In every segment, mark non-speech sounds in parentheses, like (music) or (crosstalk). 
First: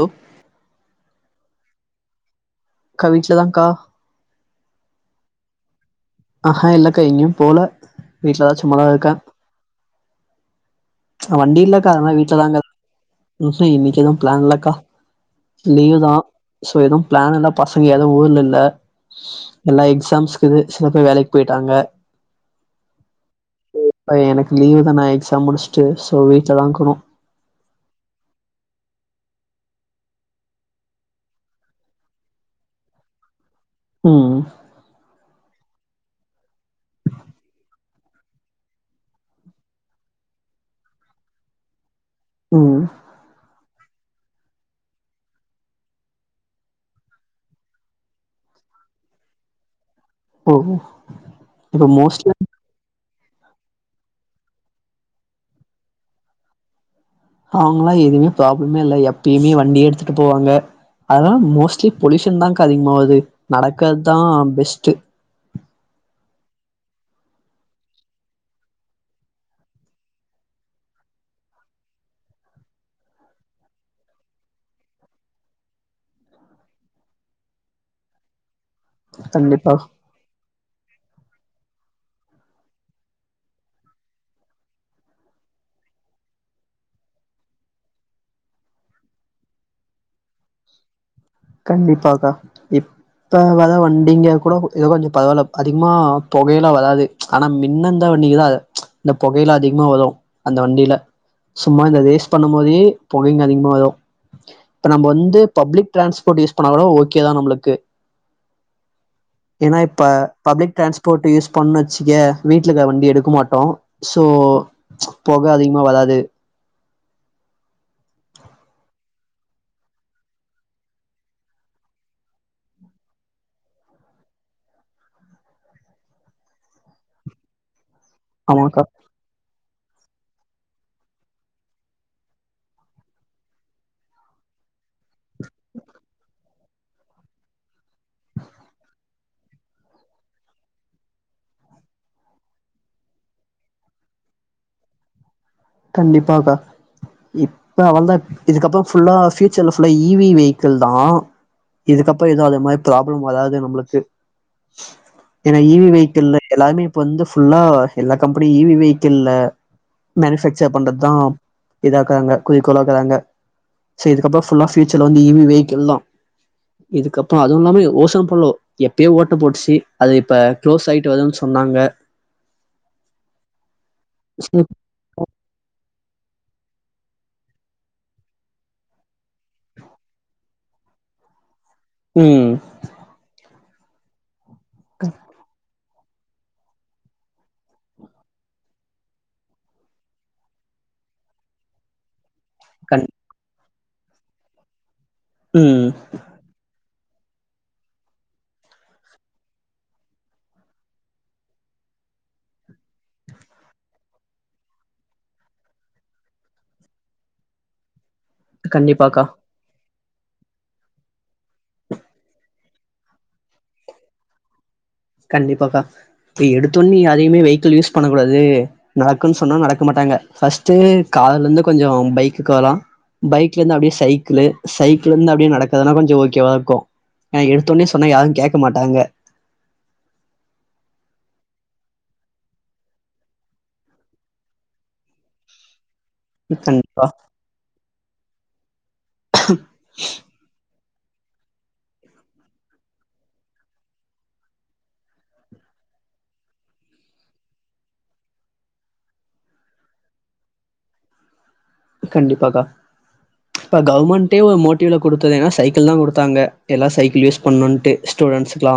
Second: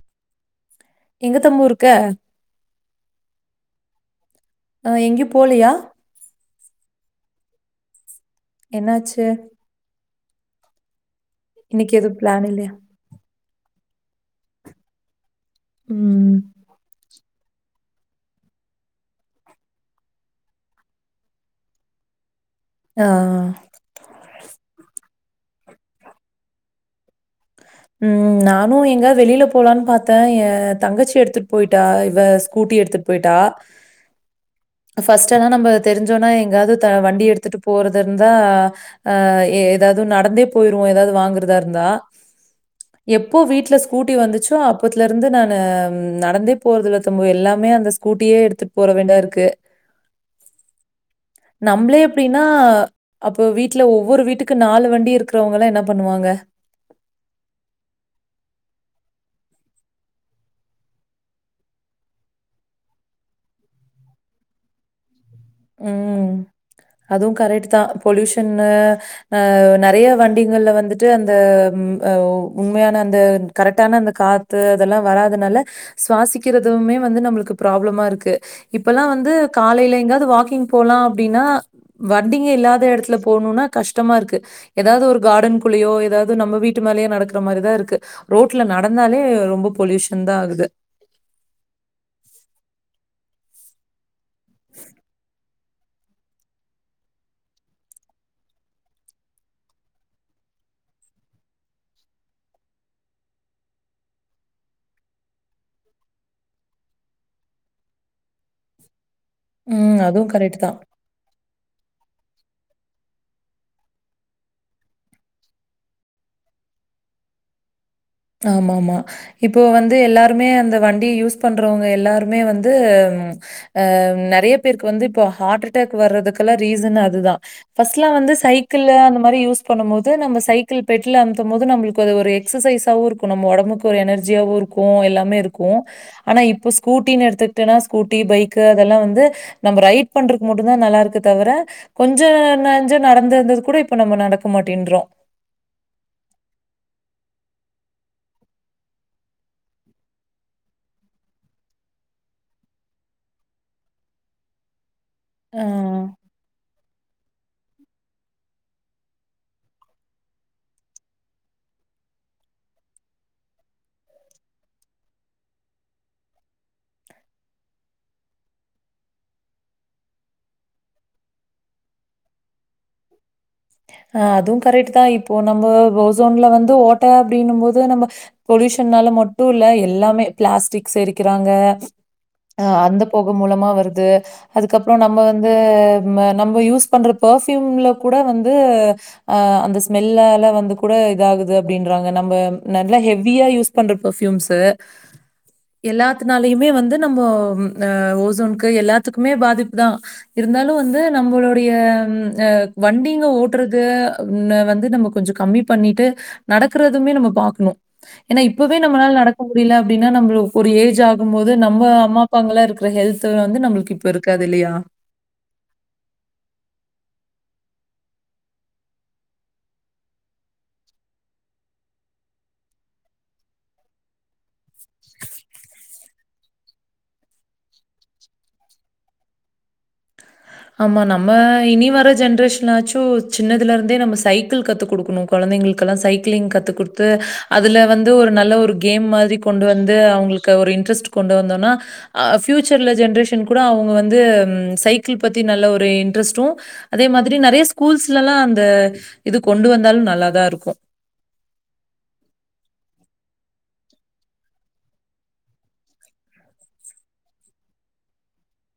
ஒ எங்க தம்மூ இருக்க க வீட்லதாக்கா அ எங்கியு போலயா ஆஹ இல்லக்கா எங்யு போல வீட்லதா சும்மாதா இருக்க என்னாச்சு? வண்டி இல்லக்கா இன்னைக்கு அதுனா எதுவும் பிளான் வீட்லதாகா இல்லையா? இன்னிக்கி எதுவு ப்ளான்லக்கா லீவுதா ம். சோ எதுவு ப்ளான் இல்ல பசங்க எது ஊர்ல இல்ல எல்லா எக்ஸாம்ஸ்குது சில பேர் வேலக்கு போய்ட்டாங்க ஆ. எனக்கு லீவுதானே எக் ஸாம் முடுச்டு சோ வீட்லதா இக்குணு ம் நானு எங்காது வெளில போலான் பாத்தே ஏ தங்கச்சி எடுத்துட் போய்ட்டா இவ ஸ்கூட் எடுத்துட்டு போய்ட்டா ம் ஃபர்ஸ்ட் எல்லா நம்ம தெரிஞ்சோனா எங்காது த வண்டி எடுத்துட்டு போறது இருந்தா அ ஏதாது நடந்தே போய்ருவோ ஏதாவது வாங்கறதா இருந்தா ம் எப்போ வீட்ல கூட்டி வந்துச்சோ அப்பத்ல இருந்து நானு நடந்தே போறதல்ல தம்பி எல்லாமே அந்த ஸ்கூட்டியே எடுத்துட்டு போற வேண்டா இருக்கு ஓ இப்ப நம்ளே மோஸ்ட்லி இப்டின்னா அப்போ வீட்ல ஒவ்வொரு வீட்டுக்கு நாலு வண்டி இருக்கறவங்கல்லா என்ன பண்ணுவாங்க அவுங்களா எதுவுமே ப்ராப்ளமே இல்ல எப்பயுமே வண்டியே எடுத்துட்டு போவாங்க அதனால மோஸ்ட்லி பொல்யூஷன்தாகா அதிகமாவுது நடக்கதுதா பெஸ்டு ம் அதுவு கரெட்டுதா பொல்யூஷன்னு அ நெறைய வண்டிங்கள்ல வந்துட்டு அந்த அ உண்மையான அந்த கரெட்டான அந்த காத்து அதெல்லா வராதுனால சுவாசிக்கிறதும் இன்னுமே வந்து நம்ளுக்கு ப்ராப்ளமா இருக்கு இப்பல்லா வந்து கண்டிப்பா காலைல எங்காவது வாக்கிங் போலா அப்டின்னா வண்டிங்க இல்லாத எடத்துல போணும்னா கஷ்டமா இருக்கு ஏதாது ஒரு கார்டன் குள்ளயோ ஏதாது நம்ம வீட்டு மேலயே நடக்ற மாரிதா இருக்கு ரோட்ல நடந்தாலே ரொம்ப பொல்யூஷன்தா ஆகுது (inaudible) (unintelligible) கண்டிப்பாக்கா இப் இப்ப வர வண்டிங்க கூட ஏதோ கொஞ்ச பரவால்ல அதிகமா பொகையல்லா வராது ஆனா மின்னந்த பண்ணிக்குதா அத இந்த பொகைல அதிகமா வரு அந்த வண்டில சும்மா இந்த ரேஸ் பண்ணு போதே பொகைங்க அதிகமா வரு இப்ப நம்ம வந்து பப்ளிக் ட்ரான்ஸ் போட் யூஸ் பண்ணா கூட ஓகேதா நம்மளுக்கு ஏன்னா ம். இப்ப அதுவும் கரெக்ட் பப்ளிக் தான். ட்ரான்ஸ்போர்ட் யூஸ் பண்ண வச்சுக்கே வீட்ல இருக்க வண்டி எடுக்க மாட்டோ சோ பொக அதிகமா வராது ஆமாமாமா இப்போ வந்து எல்லாருமே அந்த வண்டி யூஸ் பண்றவங்க எல்லாருமே வந்து அ நெறைய பேருக்கு வந்து இப்போ ஹார்ட் அட்டாக் வர்றதுக்கெல்லா ரீசன் அதுதா ஃபர்ஸ்ல வந்து ஆமாக்கா சைக்கிளு அந்த மாரி யூஸ் பண்ணும்போது நம்ம சைக்கிள் பெட்ல அமுத்தும் போது நம்மளுக்கு அது ஒரு எக்ஸசைஸ் இருக்கு நம்ம ஒடம்புக்கு ஒரு எனர்ஜியாவு இருக்கு எல்லாமே இருக்கு ஆனா இப்ப ப ஸ்கூட்டின்னு எடுத்துக்டனா ஸ்கூட்டி பைக்கு அதெல்லா வந்து நம்ம ரைட் பண்றக்கு மட்டும்தா நல்லா இருக்கு தவுர கொஞ்ச நஞ்ச நடந்திருந்தது கூட இப்ப நம்ம நடக்க மாட்டேன்றோ கண்டிப்பாக்கா இப்ப அவ்வள்தா இதுக்கப்ற ஃபுல்லா ஃபியூச்சர்ல ஃபுல்லா ஈ வி வெஹிக்கள்தா இதுக்கப்ற எது அது மாரி பராப்ளம் வராது நம்ளுக்கு ஏன்னா இ வி ஆ. வெஹிக்கிள்ள எல்லாமே இப்ப வந்து ஃபுல்லா எல்லா கம்பெனி இ வி வெஹிக்கள்ள மேனுஃபேக் ச்ச பண்றதுதா இதாக்குறாங்க குறிக்கோளாக்குறாங்க ச இதுக்கப்புற ஃபுல்லா ஃபியூச்சர்ல வந்து இ வி வெஹிக்கிள்தா இதுக்கப்ற அதுவு இல்லாம ஓசன் போலோ எப்பையோ ஓட்ட போட்டுச்சு அத இப்ப க்ளோஸ் ஆயிட்டு வருதுன்னு சொன் நாங்க அ அதுவு கரெட்டுதா இப்போ நம்ம ஓசோன்ல வந்து ஓட்ட அப்டினும் போது நம்ம பொல்யூஷனால மட்டும் இல்ல எல்லாமே பிளாஸ்டிக்ஸ் தெரிக்கிறாங்கா ம் அ அந்த போக மூலமா வருது அதுக்கப்ரோ நம்ம வந்து நம்ம யூஸ் பண்ற பர்ஃயூம்ல கூட வந் து ஆ அந்த ஸ்மெல்லால வந்து கூட இதாகுது அப்படின்றாங்க நம்ப நல்லா கண் ஹெவியா யூஸ் பண்ற பெர்ஃப்யூம்ஸ் ம் எல்லாத்துனாலயுமே வந்து நம்ம அ ஓசோனுக்கு எல்லாத்துக்குமே பாதிப்பு தான் இருந்தாலும் வந்து நம்பளுடைய ம் அ வண்டி ஓட்டுறது ம் வந்து நம்ம கொஞ்சோ கம்மி பண்ணிட்டு நடக்கறதுமே நம்ம பாக்கணு என்னா இப்பவே நம்மளால கண்டிப்பாக்கா நடக்க முடியல அப்டின்னா நம்மளுக்கு ஒரு ஏஜ் ஆகு போது நம்ம அம்மா அப்பாங்கல்லா இருக்கிற ஹெல்த் வந்து நம்மளுக்கு இப்ப இருக்காது இல்லையா கண்டிப்பாக்கா இப்ப எடுத்தோடனே யாரையுமே வெஹிகள் யூஸ் பண்ண கூடாது நடக்குன்னு சொன்னா நடக்க மாட்டாங் ங்க ஃபர்ஸ்ட் கார்லந்து கொஞ்சோ பைக்குக்கு வர்லா பைக்லந்து அப்டியே சைக்கிள் சைக்கிளிருந்து அப்டியே நடக்குறதுனா கொஞ்சோ ஓகேவா இருக்கு என்ன எடுத்தோடனே சொன்னா யாரு கேட்க மாட்டாங்க ஆமா நம்ம இனி வர ஜென்ரேஷனாச்சு சின்னதுல இருந்தே நம்ம சைக்கிள் கத்து கொடுக்கணு குழந்தைங்களுக் கல்லா சைக்கிளிங் கத்து கண்டிப்பா கொடுத்து அதுல வந்து ஒரு நல்ல ஒரு கேம் மாரி கொண்டு வந்து அவங்களுக்கு ஒரு இன்ட்ரெஸ்ட் கொண்டு வந்தோனா பியூச்சர்ல ஜென்ரேஷன கூட அவங்க வந்து சைக் கல் பத்தி நல்ல ஒரு இன்ட்ரெஸ்ட்டு அதே மாரி நறைய ஸ்கூல்ஸ்லெல்லா அந்த இது கொண்டு வந்தாலு நல்லாதா இருக்கூ கண்டிப்பக்கா இப்ப கவர்மெண்ட்டே ஒரு மோட்டிவ்ல கொடுத்தது ஏனனா சைக்கிள் தா கொடுத்தாங்க யெல்லா சைக்கிள் யூஸ் பண்ணுட்டு ன்ஸுக்கலா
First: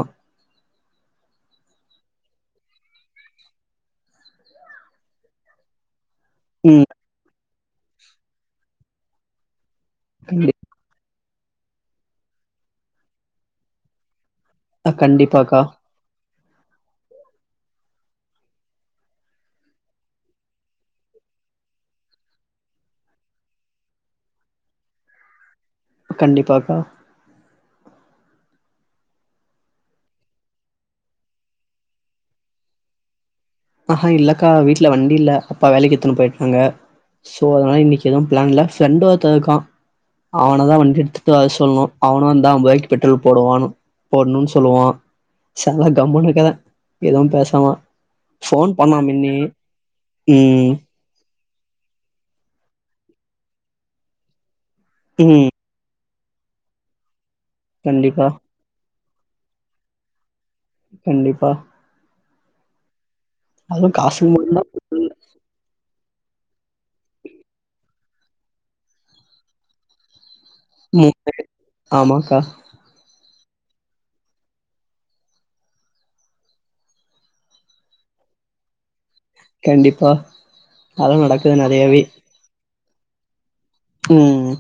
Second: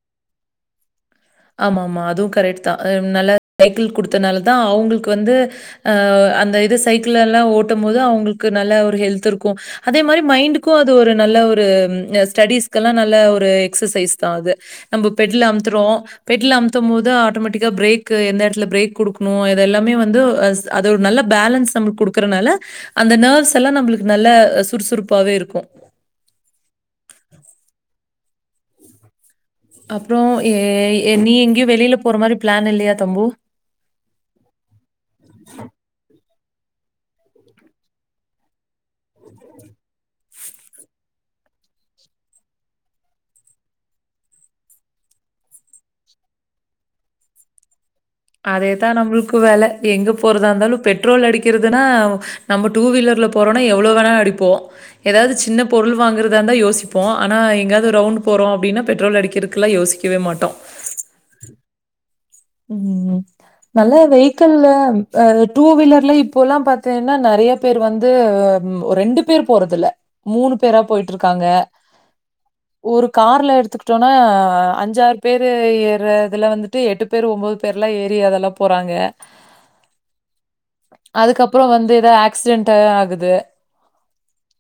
ஆமா ஆமா அதுவு கரெக்ட் தா நல்லா சைக்கிள் கொடுத்தனால தா அவங்களுக்கு வந்து அ அந்த இது ம் சைக்கிள் எல்லா ஓட்டு போது அவங்களுக்கு நல்ல ஒரு ஹெல்த் இருக்கு அதே மாரி கண்டி மைண்டுக்கு அது ஒரு நல்ல ஒரு ஸ்டெடிஸ்க்கெல்லா நல்ல ஒரு எக்சசைஸ் தா அது அ நம்ப பெட்ல கண்டிப்பாக்கா அமுத்றோ பெட்டில அமுத்து போது ஆட்டோமேட்டிக்கா பிரேக் எந்த எடத்துல பிரேக் கொடுக்கணு இதுயெல்லாமே வந்துஸ் அது ஒரு நல்ல பேலன்ஸ் நம்மளுக்கு கொடுக்குறனால அந்த நெர்வ்ஸ் யெல்லா நம்மளுக்கு நல்ல சுறுசுறுப்பாவே இருக்கு கண்டிப்பாக்கா அப்ரோ எ நீ எங்கேயு வெளில போற மாரி பிளான் இல்லையா தம்பு ஆஹா இல்லக்கா வீட்ல வண்டியில்ல அப்பா வேலைக்கு எத்தன்னு போயிட் டாங்க ஸோ அதனால இன்னைக்கு எதுவு பிளான் இல்ல ஃப்ரெண்ட ஒருத்த இருக்கா அவனதா வண்டி எடுத்துட்டு வர சொல்லணு அவனு வந்தா பைக் பெட்ரோல் போடுவான் போடுணு சொல்லுவா சல்ல கம்னுயிருக்க ஏதுவு பேசாம ஃபோன் அதேதா பண்ணா மின்னி நம்மளுக்கு வேல எங்க போறதா ம் இருந்தாலு பெட்ரோல் அடிக் கிறதுனா நம்ம டூ வீலர்ல போறோனா எவ்வளோ வேணா அடிப்போ ஏதாது ம் சின்ன பொருள் வாங்குற அத இருந்தா யோசிப்போ ஆனா எங்காயவது ரவுண்டு கண்டிப்பா போரோ அப்டின்னா பெட்ரல் அடிக்கிறதுலா யோசிக்கவே மாட்டோ கண்டிப்பா ம் அதுவு நல்ல காசுக்கு மட்டுந்தா வெஹிக்கல்ல அஹ் டூ வீலர்ல இப்போ எல்லா பாத்தீனா நறைய பேர் வந்து ரெண்டு பேர் போறது இல்ல மூணு பேரா ம் போயிட்டுருக்காங்க ஆமாக்கா ஒரு கா ர்லா எடுத்துக்குட்டோனா அஞ்சாறு பேர் ஏறதுல வந்துட்டு எட்டு பேர் ஒம்போது பேர்லா ஏறி அதெல்லா போறாங்க கண்டிப்பா அதெல்லா நடக்குது அதுக்கப்ரோ வந்து நெறையாவே ஏதோ ஆக்சிடென்டு ஆகுது ம்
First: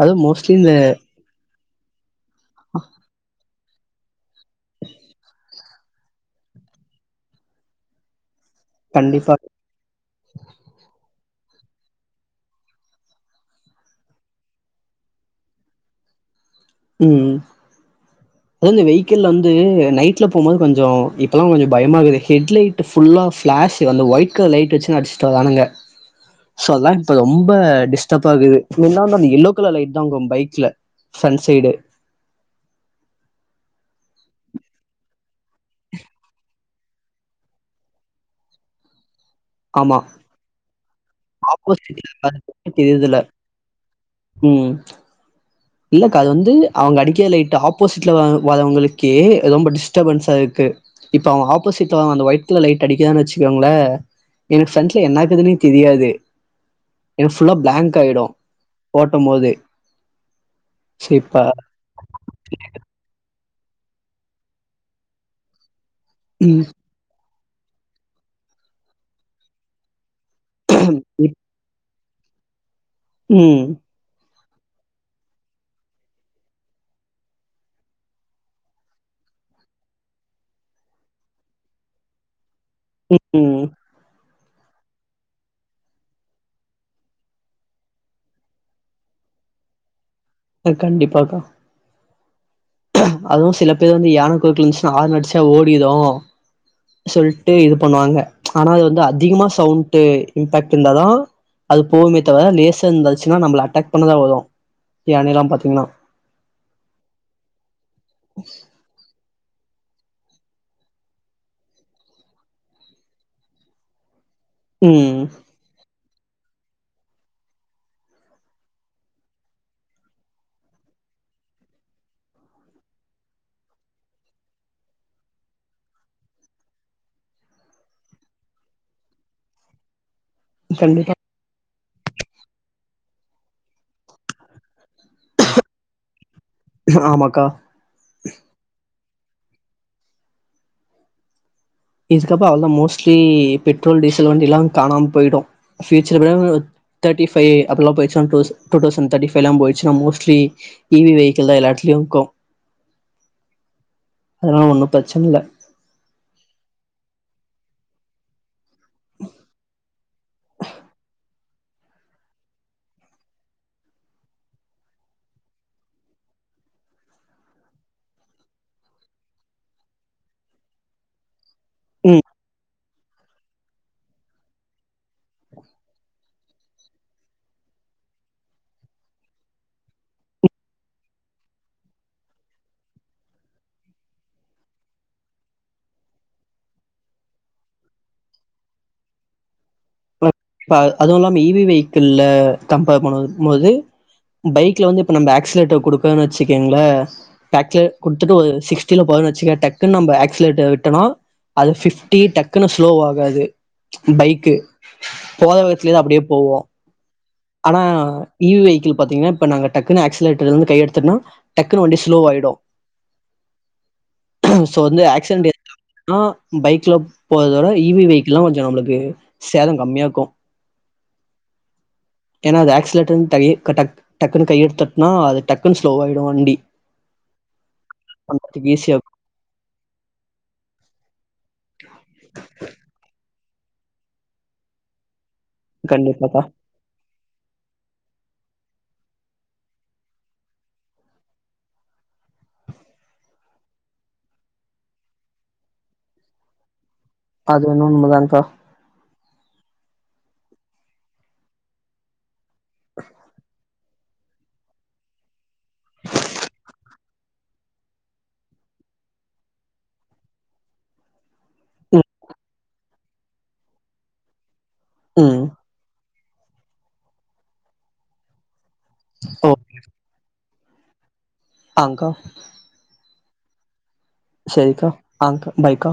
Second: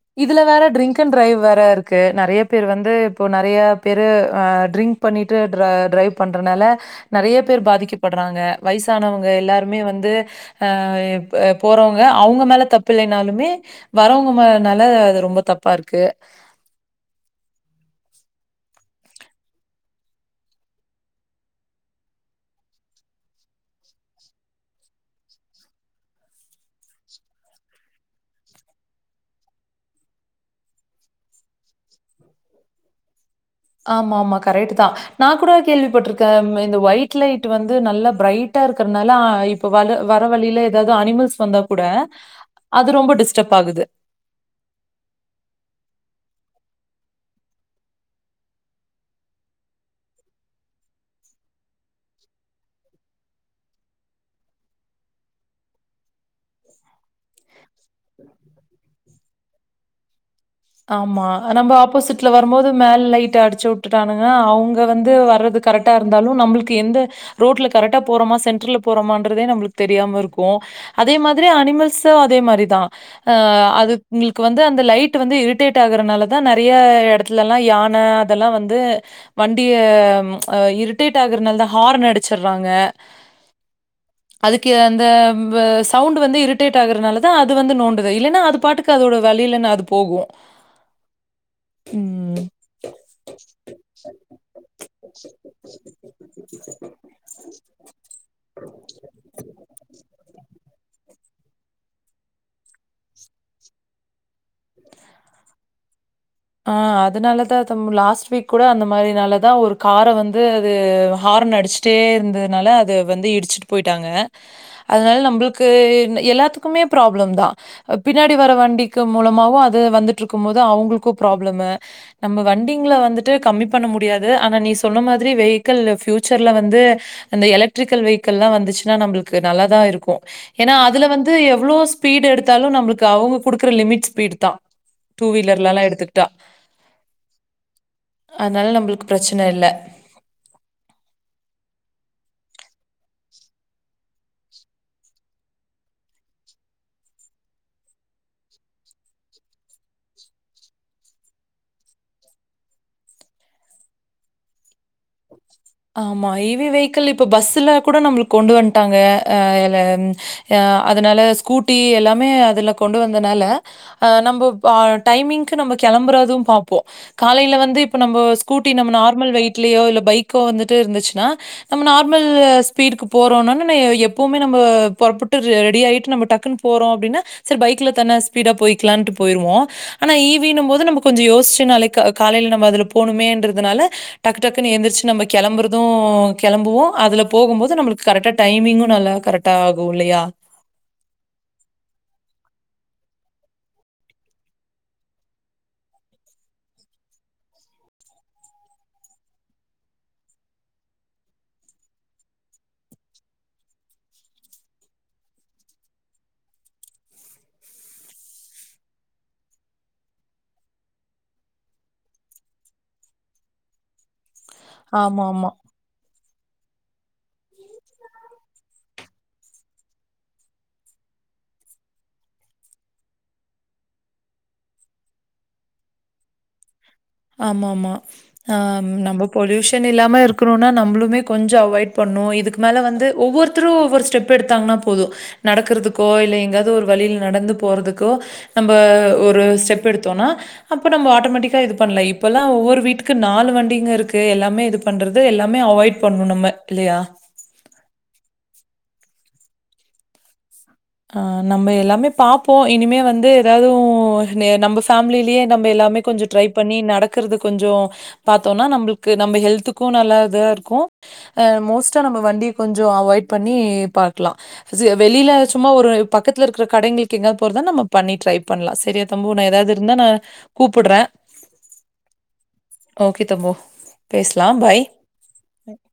அதுவு இதுல மோஸ்ட்லி வேற இந்த ட்ரிங்க் அண்ட் டிரைவ் வேற இருக்கு நறைய பேர் வந்து இப்போ நறையா பேரு ஆ ட்ரிங்க் பண்ணிட்டு டிர டிரைவ் பண்றதுனால நறைய பேர் பாதிக்கப்படுறாங்க வயசானவங்க கண்டிப்பா எல்லாருமே வந்து போறவங்க அவுங்க மேல தப்ப இலைனாலுமே வரவங்க மே னால அது ரொம்ப தப்பாருக்கு ம் அத இந்த வெஹிக்கல்ல வந்து நைட்ல போவு போது கொஞ்சோ இப்பெல்லா கொஞ்சோ பயமாகுது ஹெட் லைட் ஃபுல்லா பிளாஷ் ஆஸ் வந்த ஒயிட் கலர் லைட் வச்சுனு அடிச்சுட்டு வரானுங்க சோ அதா இப்ப ரொம்ப டிஸ்டர்ப் ஆகுது (unintelligible) அந்த எல்லோ கலர் லைட் தா உங்க பைக்ல ஃப்ரண்ட் சைடு ஆமா ஆமா கரெக்ட் தா நா கூட கேள்விப்பட்டிருக்கேன் இந்த ஒயிட் லைட் வந்து நல்ல பிரைட்டா இருக்கிறதுனால இப்ப வ ஆமா வர வழியில ஏதாவது அனிமல்ஸ் வந்தா கூட ஆப்போசிட்ல அது ரொம்ப தெரியுதுல டிஸ்டர்ப ஆகுது ம் இல்லக்கா அது வந்து அவங்க அடிக்கையில லைட்டு ஆப்போசிட்ல வரவங்களுக்கே ரொம்ப டிஸ்டர்பன்ஸா இருக்கு இப்ப அவங்க ஆப்போசிட்ல அந்த ஒய்ட் கலர் லைட் அடிக்கதான்னு வச்சுக்கோங்கள எனக்கு ஃப்ரெண்ட்ல என்னக்குதுன்னே தெரியாது எனக்கு ஃபுல்லாக பிளாங்க் ஆகிடும் ஓட்டும் போது சோ ஆமா இப்ப நம்ம ஆப்போசிட்ல வரும்போது மேல் லைட் ஆடுச் ச்சுவுட்டுட்டானுங்க அவங்க வந்து வர்றது கரெக்டா இருந்தாலும் ம் நம்மளுக்கு எந்த ரோட்ல கரெக்டா போறோமா சென்ட்ரல போறோமன்ரதே நம்மளுக்கு தெரியாம இருக்கூ அதே இப் மாதிரி அனிமல்ஸ் ட்சு அதே மாரி தா ம் அதுங்களுக்கு வந்து அந்த லைட் வந்து இருட் டேட் ஆகுறதுனால தா நறைய எடத்துலல்லாம் யான அதெல்லாம் வந்து வண்டிய இரிட்டேட் ஆகுறனால தான் ஹார்ன் அடிச்சடுறாங்க ம் அதுக்கு அந்த ப சவுண்ட் வந்து இரிட்டேட் ஆகுறனால தான் அது வந்து நோண்டுது இல்லன்னா அது பாட்டுக்கு அதோட வழில அது போகும் கண்டிப்பாக்கா உம் அதுவும் சில பேர் வந்து யானை குருக்கல இருந்துச்சுன்னா ஆறன் அடிச்சா ஓடிடும் சொல்ட்டு இது பண்ணுவாங்க ஆனா அது வந்து அதிகமா சவுண்ட் இம்பாக்ட் இருந்தாதா அது போவுமே தவிர லேசர் இருந்தாச்சுன்னா நம்பள அட்டாக் பண்ணதா வரும் யானைலாம் பாத்தீங்கன்னா ஆஹ் அதனாலதான் தம்பு லாஸ்ட் வீக் கூட அந்த மாதிரி நாலதான் ஒரு காரை வந்து அது ஹார்ன் அடிச்சிட்டே இருந்ததுனால அது வந்து இடிச்சிட்டு போயிட்டாங்க அதனால ம் நம்மளுக்கு எல்லாத்துக்குமே ப்ராப்ளம் தான் பின்னாடி வர வண்டிக்கு மூலமாகும் அது வந்துட்டு இருக்கும் போது அவங்களுக் ப்ராப்ளம் நம்ம வண்டிங்கள வந்துட்டு கம்மி பண்ண முடியாது ஆனா நீ சொன்ன மாதிரி வெஹிக்கள் ஃபியயூச்சர்ல வந்து அந்த எலக்ட்ரிக்கல் வெஹிக்கள்ல்லாம் வந்துச்சுன்னா நம்பளுக்கு நல்ல தா இருக்கும் ஏனா அதுல கண்டிப்பா வந்து எவ்வளோ ஸ்பீட் எடுத்தாலும் நம்மளுக்கு அவங்க குடுக்குற லிமிட் ஸ்பீட் தான் டூ வீலர்லல்லாம் எடுத்துக்கிட்டா ஆமாக்கா பிரச்சன இல்ல அதுக்கப்பரோ வந்து மோஸ்ட்லி பெட்ரோல் டீசல் வண்டிய எல்லாம் கானாம போயிடும் ஃபியூச்சர் தேட்டிஃபைவ் அப்படலாம் போயடுச்சுனா டூ தௌசண்ட தேர்டி ஃபைவலாம் போயிடுசுனா மோஷ்ட்லி இவி வெஹிள் தான் எல்லா இடத்திலயும் இக்கும் (inaudible) அதனால ஒன்னு பிரச்சன இல்ல ஆமா இவி வெஹிக்கள் இப்ப பஸ்ல கூட நம்மளுக்கு கொண்டு வந் ட்டங்க ல அதனால ஸ்கூட்டி எல்லாமே அதுல கொண்டு வந்தனால நம்ம டைமிங்க்கு நம்ம கிளம்புறதும் பாப்போம் காலையில வந்து இப்ப நம்ம ஸ்கூட்டி நம்ம நார்மல் வெயிட்லேயோ இல்ல பைக் வந்துட்டு இருந்துச்சுன்னா நம்ம ம் நார்மல் ஸ்பீடுக்கு போறோம்னா எப்பவுமே நம்ம புறப்பட்டு ரெடி ஆகிட்டு நம்ம டக்குன்னு போறோம் அப்படினா சரி பைக்ல தான ஸ்பீடா போ போய்கலாம்னு போயிருவோம் ஆனா ஈவீ போது நம்ம கொஞ்சோ யோசிச்ச காலையையில் நம்ம அதுல போணுமே ல டக்கு டக்குன்னு எந்திரச்சு நம்ம கிளம்புறதும் கிளம்புவோம் அதுல போகும் போது நம்ளுக்கு கரெக்டா டைமிங்கும் நல்லா கரெக்டா ஆகு அதுவும் இல்லாம இவி வெஹிக்கிள்ள கம்பேர் பண்ண மோது பைக்ல வந்து இப்ப நம்ம ஏக்சிலட்டர் கொடுக்கன்னு வச்சக்கங்களே ஏக்சிலட்டர் கொடுத்துட்டு ஒரு சிக்ஸ்டில போ வச்சுக்க டக்குன்ன நம்ம ஆக்சலேட்டர் விட்டனா அதுப்டி டக்குன்னு ஸ்லோ ஆகாது பைக்கு போர வேகத்துல தான் அப்படியே போவோம் ஆனா இவி வெஹிக்கிள் பாத்தீங்கன்னா இப்ப நாங்க டக்குன்னு ஆக்சலேட்டர் இருந்து கை எடுத்தும்னா டக்குன்ன வண்டி ஸ்லோவ ஆயிடும் (unintelligible) சோ வந்து ஆமாமா. ஆக்சிடெட் ஆகுதுனா பைக்ல போறதோட இவி வெஹிக்கிள்ல்லாம் கொஞ்சோ நம்மளுக்கு சேதோ கம்மியா இக்கூ ஏனா அது ஆக்சலேட்டர் டக்குன்னு கையெடுத்துட்டுனா அது டக்குன்னு ஸ்லோவயிடும் வண்டி ஆமா ஆமா ஆ ஈஸியா இருக்கு நம்ம பொல்யூஷன் இல்லாம இருக்கணும்னா நம்மளுமே கொஞ்சோ அவாய்ட் பண்ணும் இதுக்கு மேல வந்து ஒவ்வொருதரும் ஒவ்வொரு ஸ்டெப் எடுத்தாங்கன்னா போதும் நடக்கறிறதுக்கோ இல்ல கண்டிப்பாக்கா எங்கதாது ஒரு வழியில் நடந்து போறதுக்கோ நம்ம ஒரு ஸ்டெப் எடுத்தோம்னா அப்ப நம்ம ஆட்டோமேட்டிக்கா இது பண்ணல இப்பல்லாம் ஒவ்வொரு வீட்டுக்கு நாலு வண்டிங்க இருக்கு எல்லாமே இது பண்றது எல்லாமே அவாய்ட் பண்ணணும் நம்ம இல்லையா அது எனமோ உன்மதாங்கா ஆஹ் நம்ம எல்லாமே பாப்போம் இனிமே வந்து ஏதாது நம்ப ஃபாமிலயே நம் எல்லாமே கொஞ்சோ ட்ரை பண்ணி நடக்கறது கொஞ்சோ பாத்தோனா நம்ளுக் கு நம்ப ஹெல்த்துக்கூ நல்லாதா இருக்கூ மோஸ்ட்டா ம் நம்ம வண்டிய கொஞ்சோ அவாய்ட் பண்ணி பாக்கலாம் வெளியில ம் சும்மா ஒரு பக்கத்து இருக்க கடைளுக்கு எங்க போறதான் நம்ம பண்ணி ட்ரை பண்ணலாம் சரிய தம்பு நா ஓ ஏதாது இருந்தா நா கூப்புடுற ஆங்க்கா ஓகே தம்பு பேசலாம் பாய் செரிக்கா ஆங்க்கா பாய்க்கா